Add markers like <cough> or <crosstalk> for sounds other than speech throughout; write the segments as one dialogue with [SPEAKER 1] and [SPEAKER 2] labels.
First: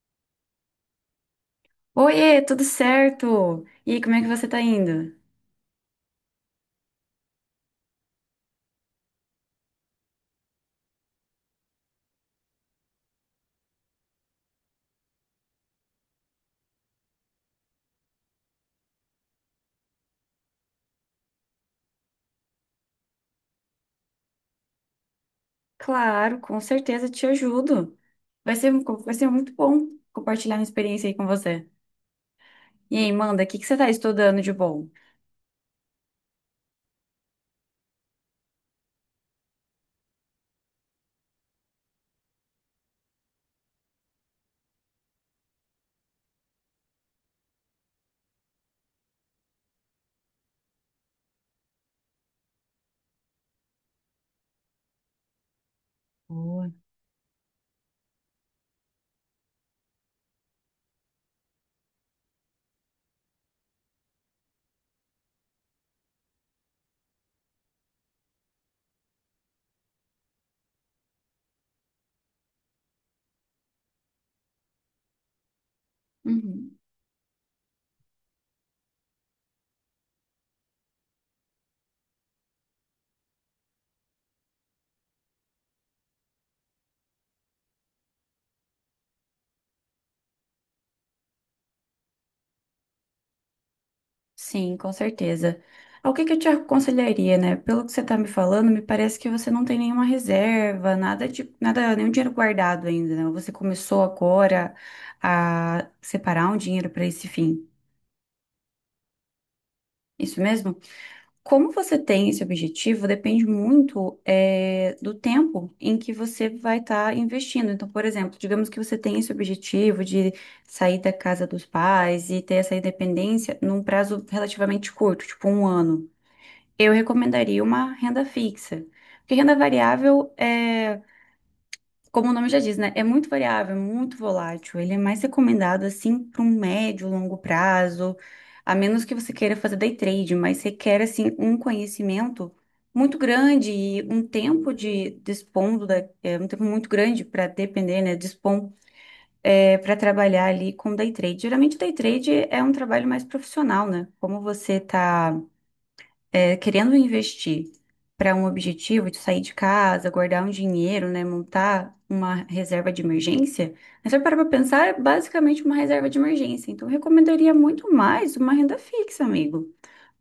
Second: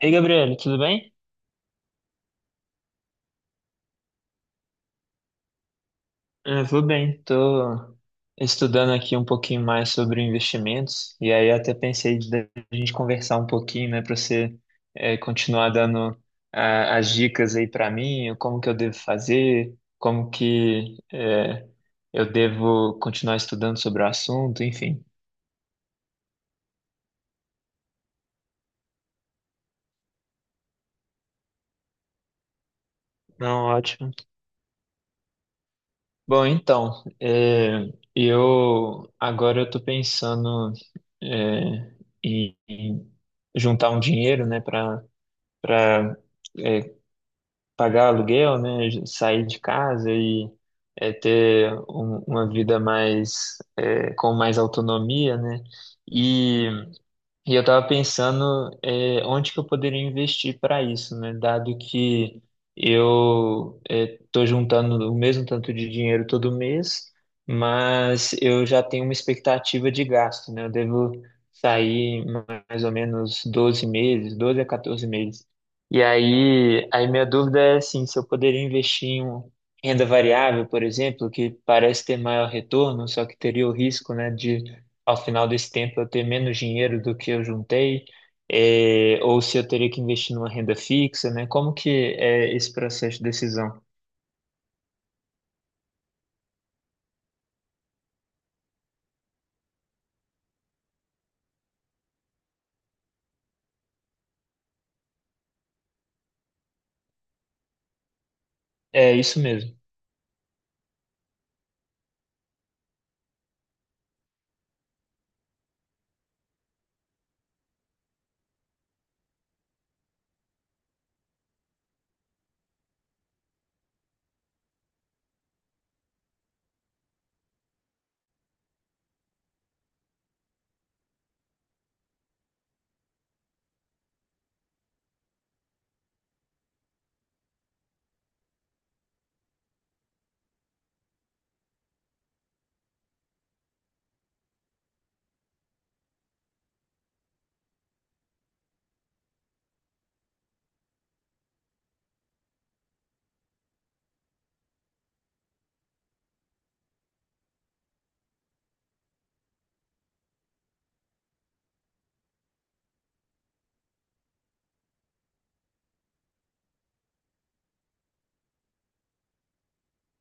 [SPEAKER 1] Ei, Gabriel, tudo bem?
[SPEAKER 2] Oiê, tudo certo? E aí, como é que você tá indo?
[SPEAKER 1] Eu vou bem, tô estudando aqui um pouquinho mais sobre investimentos e aí até pensei da gente conversar um pouquinho, né, para você continuar dando as dicas aí para mim, como que eu devo fazer, como que eu devo continuar estudando sobre o assunto, enfim.
[SPEAKER 2] Claro, com certeza te ajudo. Vai ser, vai ser muito bom compartilhar minha experiência aí com você. E aí, manda, o que que
[SPEAKER 1] Não,
[SPEAKER 2] você tá
[SPEAKER 1] ótimo.
[SPEAKER 2] estudando de bom?
[SPEAKER 1] Bom, então, eu agora eu tô pensando eh, em juntar um dinheiro, né, para para pagar aluguel, né? Sair de casa e é, ter uma vida mais é, com mais autonomia, né?
[SPEAKER 2] Boa.
[SPEAKER 1] E eu estava pensando, onde que eu poderia investir para isso, né? Dado que eu estou juntando o mesmo tanto de dinheiro todo mês, mas eu já tenho uma expectativa de gasto, né? Eu devo sair mais ou menos 12 meses, 12 a 14 meses. E
[SPEAKER 2] Uhum.
[SPEAKER 1] aí, minha dúvida é assim, se eu poderia investir em renda variável, por exemplo, que parece ter maior retorno, só que teria o risco, né, de ao final desse tempo eu ter menos dinheiro do que eu juntei, é, ou se eu teria que investir numa renda fixa, né? Como que é esse processo de decisão?
[SPEAKER 2] Sim, com certeza. Ah, o que que eu te aconselharia, né? Pelo que você tá me falando, me parece que você não tem nenhuma reserva, nada de, nada, nenhum dinheiro guardado ainda, né? Você começou agora a separar um dinheiro para esse fim.
[SPEAKER 1] É isso mesmo,
[SPEAKER 2] Isso mesmo? Como você tem esse objetivo depende muito do tempo em que você vai estar investindo. Então, por exemplo, digamos que você tem esse objetivo de sair da casa dos pais e ter essa independência num prazo relativamente curto, tipo um ano. Eu recomendaria uma renda fixa. Porque renda variável é como o nome já diz, né? É muito variável, é muito volátil. Ele é mais recomendado assim para um médio, longo prazo, a menos que você queira fazer day trade, mas requer assim um conhecimento muito grande e um tempo de dispondo da, um tempo muito grande para depender, né? Dispor para trabalhar ali com day trade. Geralmente day trade é um trabalho mais profissional, né? Como você tá querendo investir para um objetivo de sair de casa, guardar um dinheiro, né, montar uma reserva de emergência, mas se eu parar para pensar, é basicamente uma reserva de emergência. Então, eu recomendaria muito mais uma renda fixa, amigo.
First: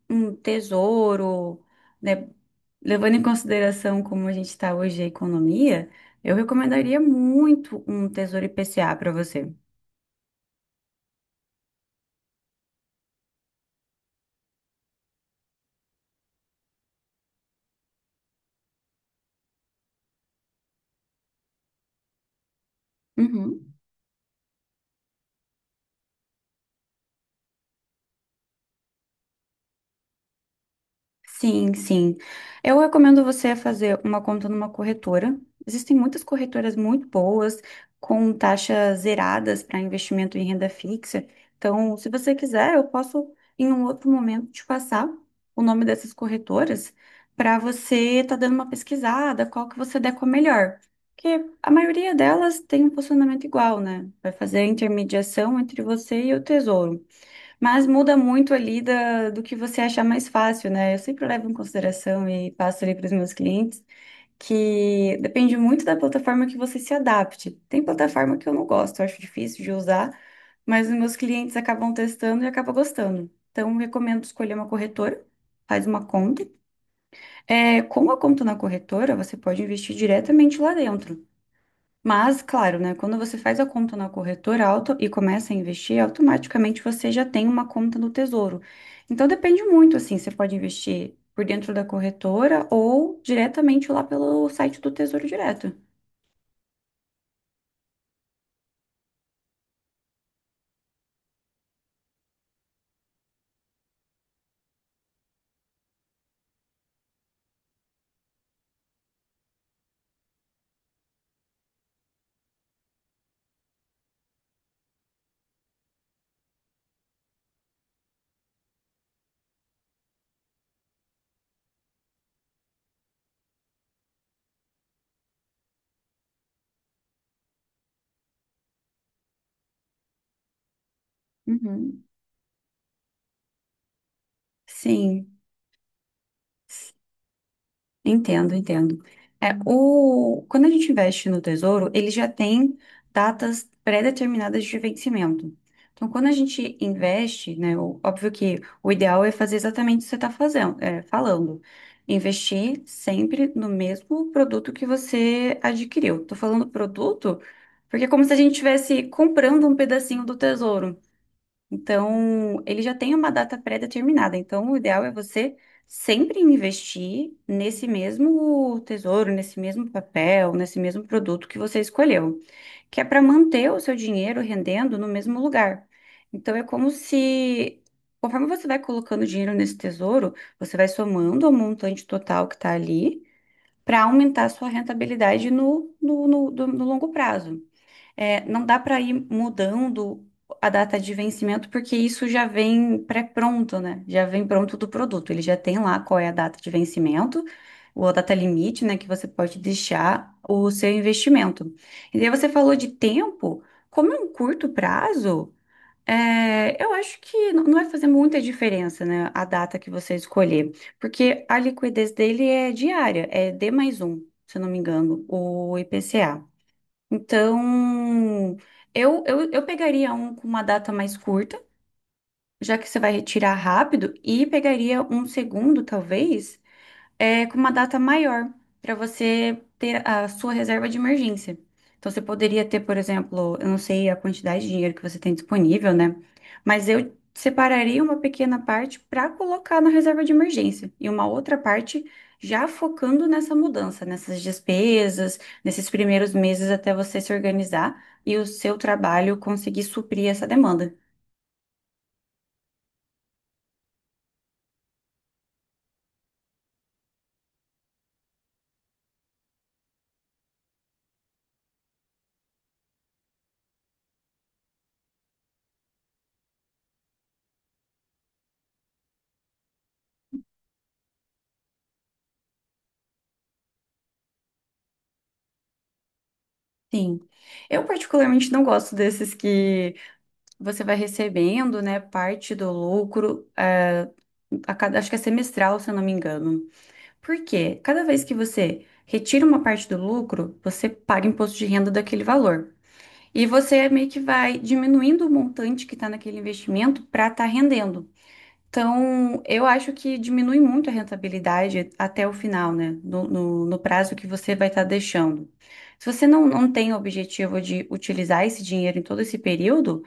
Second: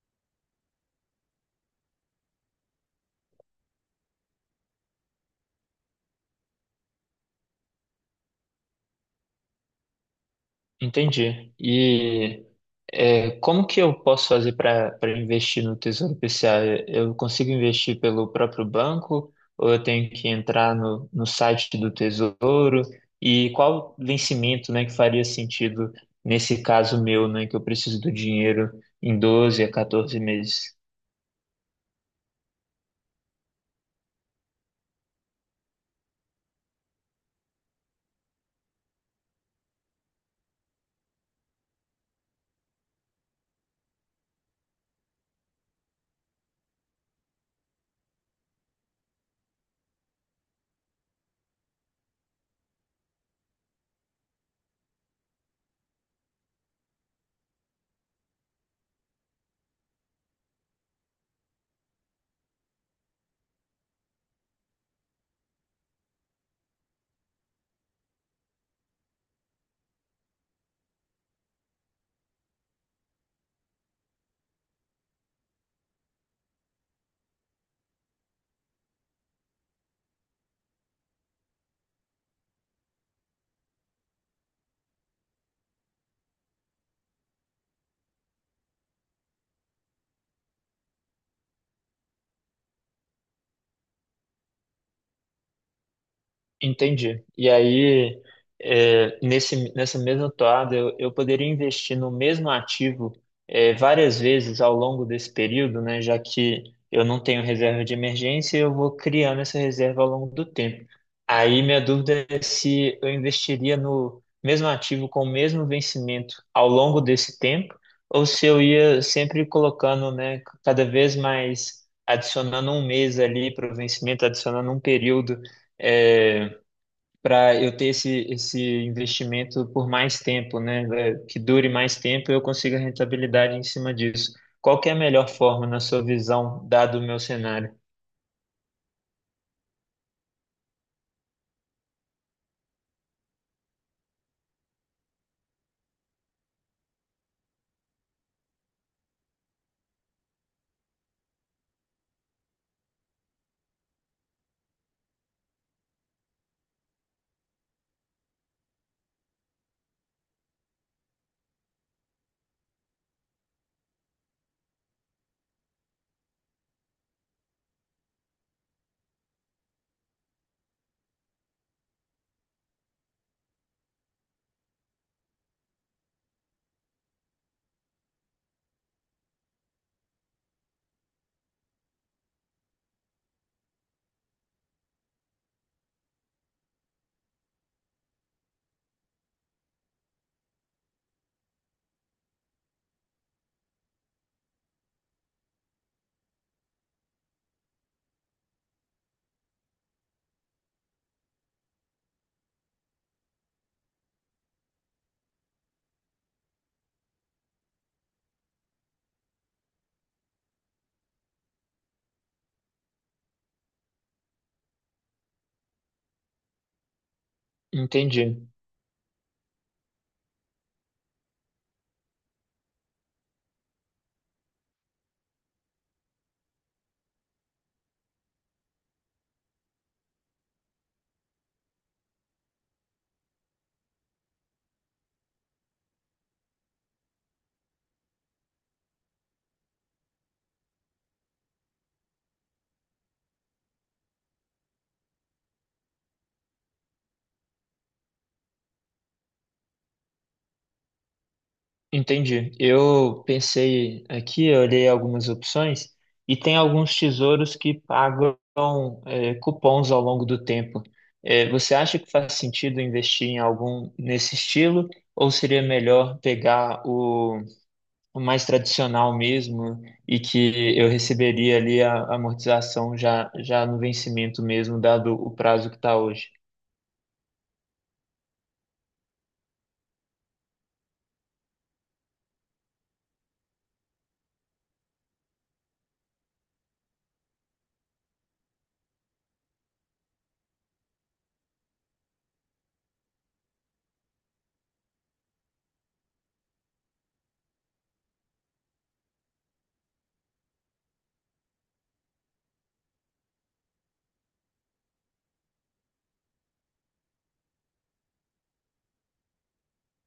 [SPEAKER 2] Um tesouro, né, levando em consideração como a gente está hoje a economia, eu recomendaria muito um tesouro IPCA para você.
[SPEAKER 1] entendi. E é, como que eu posso fazer para investir no Tesouro PCA? Eu consigo investir pelo próprio banco ou eu tenho que entrar no site do Tesouro? E
[SPEAKER 2] Uhum.
[SPEAKER 1] qual vencimento, né, que faria sentido nesse caso meu, né, que eu preciso do dinheiro em 12 a 14 meses?
[SPEAKER 2] Sim, sim. Eu recomendo você fazer uma conta numa corretora. Existem muitas corretoras muito boas, com taxas zeradas para investimento em renda fixa. Então, se você quiser, eu posso, em um outro momento, te passar o nome dessas corretoras para você estar dando uma pesquisada, qual que você der com a melhor. Porque a maioria delas tem um funcionamento igual, né? Vai fazer a intermediação entre você e o tesouro. Mas muda muito ali da, do que você achar mais fácil, né? Eu sempre levo em consideração e passo ali para os meus clientes que depende muito da plataforma que você se adapte. Tem plataforma que eu não gosto, eu acho difícil de usar, mas os meus clientes acabam testando e acabam gostando. Então, eu recomendo escolher uma corretora, faz uma conta. É, com a conta na corretora, você pode investir diretamente lá dentro. Mas, claro, né? Quando você faz a conta na corretora auto e começa a investir, automaticamente você já tem uma conta no Tesouro. Então depende muito, assim, você pode investir por dentro da corretora ou diretamente lá pelo site do Tesouro Direto.
[SPEAKER 1] Entendi. E aí, é, nessa mesma toada, eu poderia investir no mesmo ativo, é, várias vezes ao longo desse período, né? Já que eu não tenho reserva de emergência, eu vou criando essa reserva ao longo do tempo. Aí, minha dúvida é se eu investiria no mesmo ativo com o mesmo vencimento ao longo desse tempo, ou se eu ia sempre colocando, né, cada vez mais, adicionando um mês ali para o vencimento, adicionando um período. É, para eu ter esse investimento por mais tempo, né? Que dure mais
[SPEAKER 2] Uhum.
[SPEAKER 1] tempo e eu consiga rentabilidade em cima disso. Qual que é a melhor
[SPEAKER 2] Sim.
[SPEAKER 1] forma, na sua visão, dado o meu cenário?
[SPEAKER 2] Entendo, entendo. É, o, quando a gente investe no tesouro, ele já tem datas pré-determinadas de vencimento. Então, quando a gente investe, né, o- óbvio que o ideal é fazer exatamente o que você está fazendo, é, falando. Investir sempre no mesmo produto que você adquiriu. Estou falando produto porque é como se a gente estivesse comprando um pedacinho do tesouro. Então, ele já tem uma data pré-determinada. Então, o ideal é você sempre investir nesse mesmo tesouro, nesse mesmo papel, nesse mesmo produto que você escolheu, que é para manter o seu dinheiro rendendo no mesmo lugar. Então, é como se, conforme você vai colocando dinheiro nesse tesouro, você vai somando ao montante total que está ali para aumentar a sua rentabilidade no longo prazo. É, não dá para ir mudando a data de vencimento, porque isso já vem pré-pronto, né? Já vem pronto do produto. Ele já tem lá qual é a data de vencimento, ou a data limite, né? Que você pode deixar o seu investimento. E daí você falou de tempo, como é um curto prazo, é, eu acho que n- não vai fazer muita diferença, né? A data que você escolher, porque a liquidez dele é diária, é D mais um, se eu não me engano, o IPCA.
[SPEAKER 1] Entendi,
[SPEAKER 2] Então, eu pegaria um com uma data mais curta, já que você vai retirar rápido, e pegaria um segundo, talvez com uma data maior para você ter a sua reserva de emergência. Então, você poderia ter, por exemplo, eu não sei a quantidade de dinheiro que você tem disponível, né? Mas eu separaria uma pequena parte para colocar na reserva de emergência e uma outra parte já focando nessa mudança, nessas despesas, nesses primeiros meses até você se organizar e o seu trabalho conseguir suprir essa demanda.
[SPEAKER 1] entendi. Eu pensei aqui, eu olhei algumas opções e tem alguns tesouros que pagam cupons ao longo do tempo. Eh, você acha que faz sentido investir em algum nesse estilo ou seria melhor pegar o mais tradicional mesmo e que eu receberia ali a amortização já, já no vencimento mesmo, dado o prazo que está hoje.
[SPEAKER 2] Sim. Eu particularmente não gosto desses que você vai recebendo, né, parte do lucro, a cada, acho que é semestral, se eu não me engano. Por quê? Cada vez que você retira uma parte do lucro, você paga imposto de renda daquele valor. E você meio que vai diminuindo o montante que está naquele investimento para estar rendendo. Então, eu acho que diminui muito a rentabilidade até o final, né? No prazo que você vai estar deixando. Se você não, não tem o objetivo de utilizar esse dinheiro em todo esse período,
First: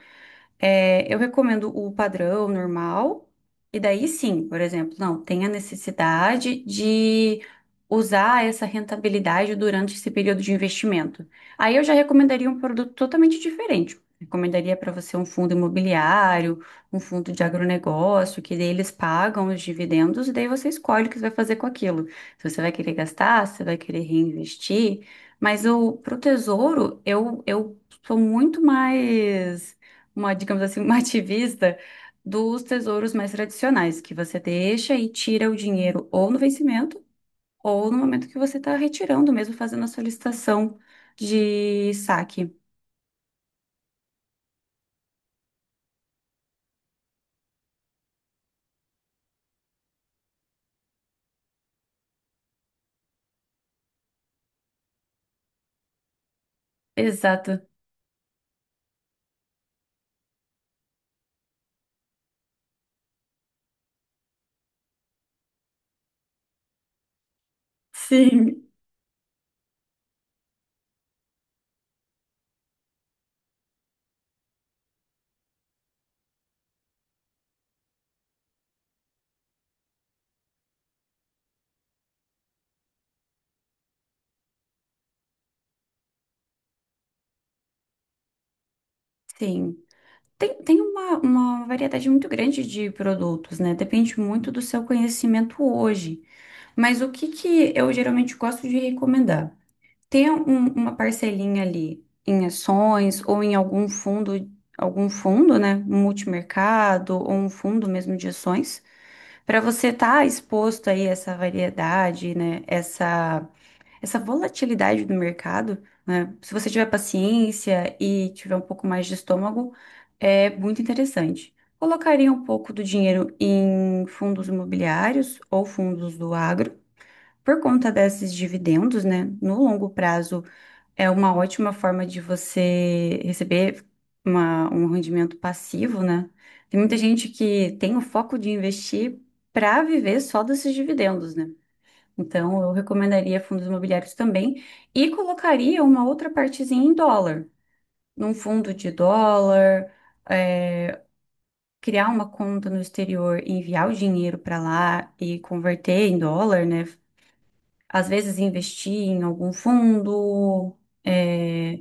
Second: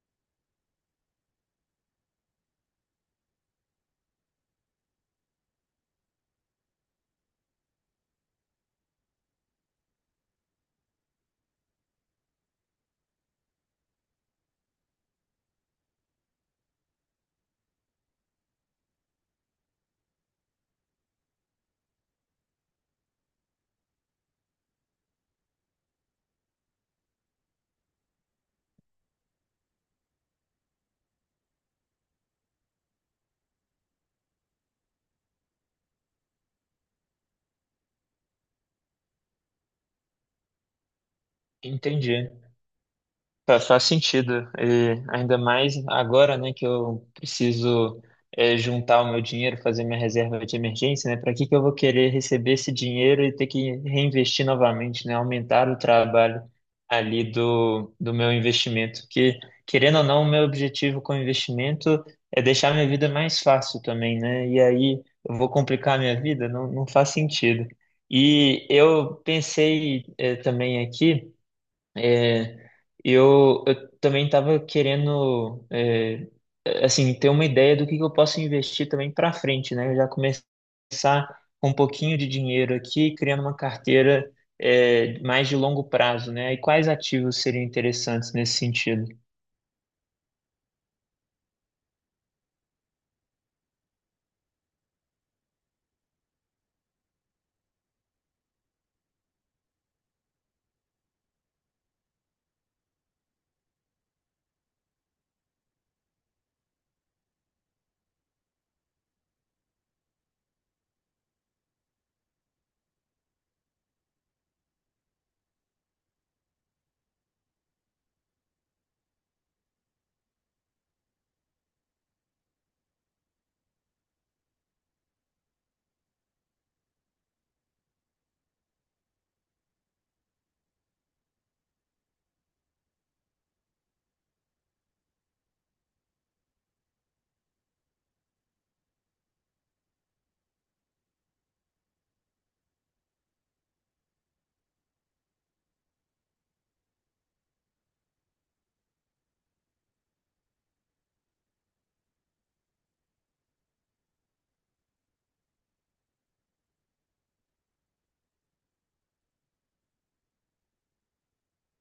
[SPEAKER 2] eu recomendo o padrão normal, e daí sim, por exemplo, não, tem a necessidade de usar essa rentabilidade durante esse período de investimento. Aí eu já recomendaria um produto totalmente diferente. Recomendaria para você um fundo imobiliário, um fundo de agronegócio, que daí eles pagam os dividendos e daí você escolhe o que você vai fazer com aquilo. Se você vai querer gastar, se você vai querer reinvestir. Mas o, pro tesouro, eu sou muito mais uma, digamos assim, uma <laughs> ativista dos tesouros mais tradicionais, que você deixa e tira o dinheiro ou no vencimento, ou no momento que você está retirando, mesmo fazendo a solicitação de
[SPEAKER 1] Entendi.
[SPEAKER 2] saque.
[SPEAKER 1] Faz sentido, e ainda mais agora, né, que eu preciso juntar o meu dinheiro, fazer minha reserva de emergência, né? Para que que eu vou querer receber esse dinheiro e ter que reinvestir novamente, né? Aumentar o trabalho ali
[SPEAKER 2] Exato.
[SPEAKER 1] do meu investimento, que querendo ou não, o meu objetivo com o investimento é deixar minha vida mais fácil também, né? E aí eu vou complicar a minha vida? Não, não faz sentido. E
[SPEAKER 2] Sim.
[SPEAKER 1] eu pensei também aqui. eh, eu também estava querendo, é, assim, ter uma ideia do que eu posso investir também para frente, né? Eu já começar com um pouquinho de dinheiro aqui, criando uma carteira, é, mais de longo prazo, né? E quais ativos seriam interessantes nesse sentido?
[SPEAKER 2] Sim. Tem uma variedade muito grande de produtos, né? Depende muito do seu conhecimento hoje. Mas o que que eu geralmente gosto de recomendar? Ter um- uma parcelinha ali em ações ou em algum fundo, né? Um multimercado ou um fundo mesmo de ações, para você estar exposto aí a essa variedade, né? Essa volatilidade do mercado, né? Se você tiver paciência e tiver um pouco mais de estômago, é muito interessante. Colocaria um pouco do dinheiro em fundos imobiliários ou fundos do agro. Por conta desses dividendos, né? No longo prazo, é uma ótima forma de você receber uma- um rendimento passivo, né? Tem muita gente que tem o foco de investir para viver só desses dividendos, né? Então, eu recomendaria fundos imobiliários também e colocaria uma outra partezinha em dólar, num fundo de dólar, é, criar uma conta no exterior, e enviar o dinheiro para lá e converter em dólar, né? Às vezes investir em algum fundo. é,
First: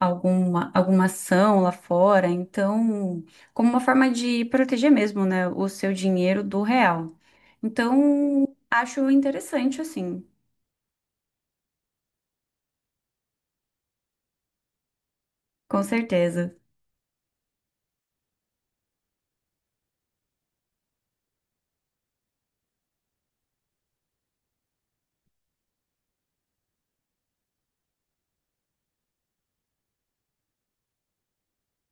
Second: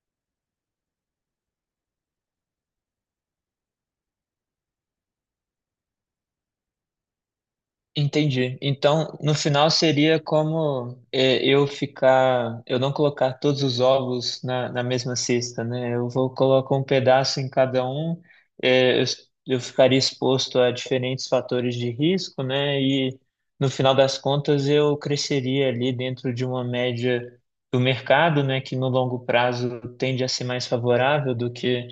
[SPEAKER 2] alguma, alguma ação lá fora. Então, como uma forma de proteger mesmo, né, o seu dinheiro do real. Então,
[SPEAKER 1] Entendi.
[SPEAKER 2] acho
[SPEAKER 1] Então, no final
[SPEAKER 2] interessante,
[SPEAKER 1] seria
[SPEAKER 2] assim,
[SPEAKER 1] como é, eu ficar, eu não colocar todos os ovos na mesma cesta,
[SPEAKER 2] com
[SPEAKER 1] né? Eu vou
[SPEAKER 2] certeza,
[SPEAKER 1] colocar um pedaço em cada um, é, eu, eu ficaria exposto a diferentes fatores de risco, né? E no final das contas eu cresceria ali dentro de uma média do mercado, né? Que no longo prazo tende a ser mais favorável do que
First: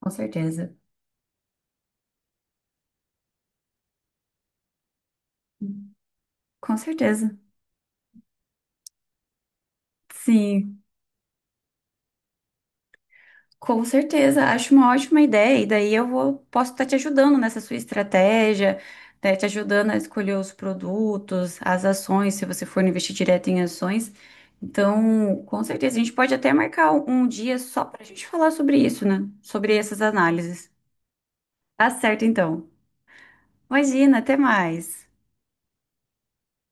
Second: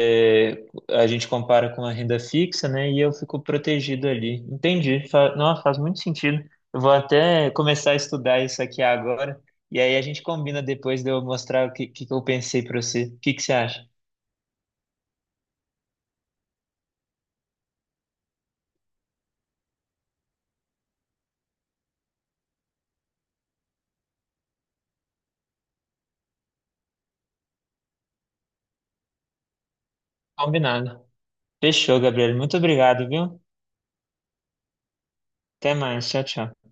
[SPEAKER 2] com certeza,
[SPEAKER 1] a gente compara com a renda fixa, né? E eu fico protegido ali. Entendi. Fa Nossa, faz muito sentido.
[SPEAKER 2] com
[SPEAKER 1] Eu vou
[SPEAKER 2] certeza.
[SPEAKER 1] até começar a estudar isso aqui agora. E aí a gente combina
[SPEAKER 2] Sim.
[SPEAKER 1] depois de eu mostrar o que, que eu pensei para você. O que que você
[SPEAKER 2] Com
[SPEAKER 1] acha?
[SPEAKER 2] certeza, acho uma ótima ideia, e daí eu vou, posso estar te ajudando nessa sua estratégia, né, te ajudando a escolher os produtos, as ações, se você for investir direto em ações. Então, com certeza, a gente pode até marcar um dia só para a gente falar sobre isso, né? Sobre essas análises.
[SPEAKER 1] Combinado.
[SPEAKER 2] Tá
[SPEAKER 1] Fechou,
[SPEAKER 2] certo,
[SPEAKER 1] Gabriel. Muito
[SPEAKER 2] então.
[SPEAKER 1] obrigado, viu?
[SPEAKER 2] Imagina, até mais.
[SPEAKER 1] Até mais. Tchau, tchau.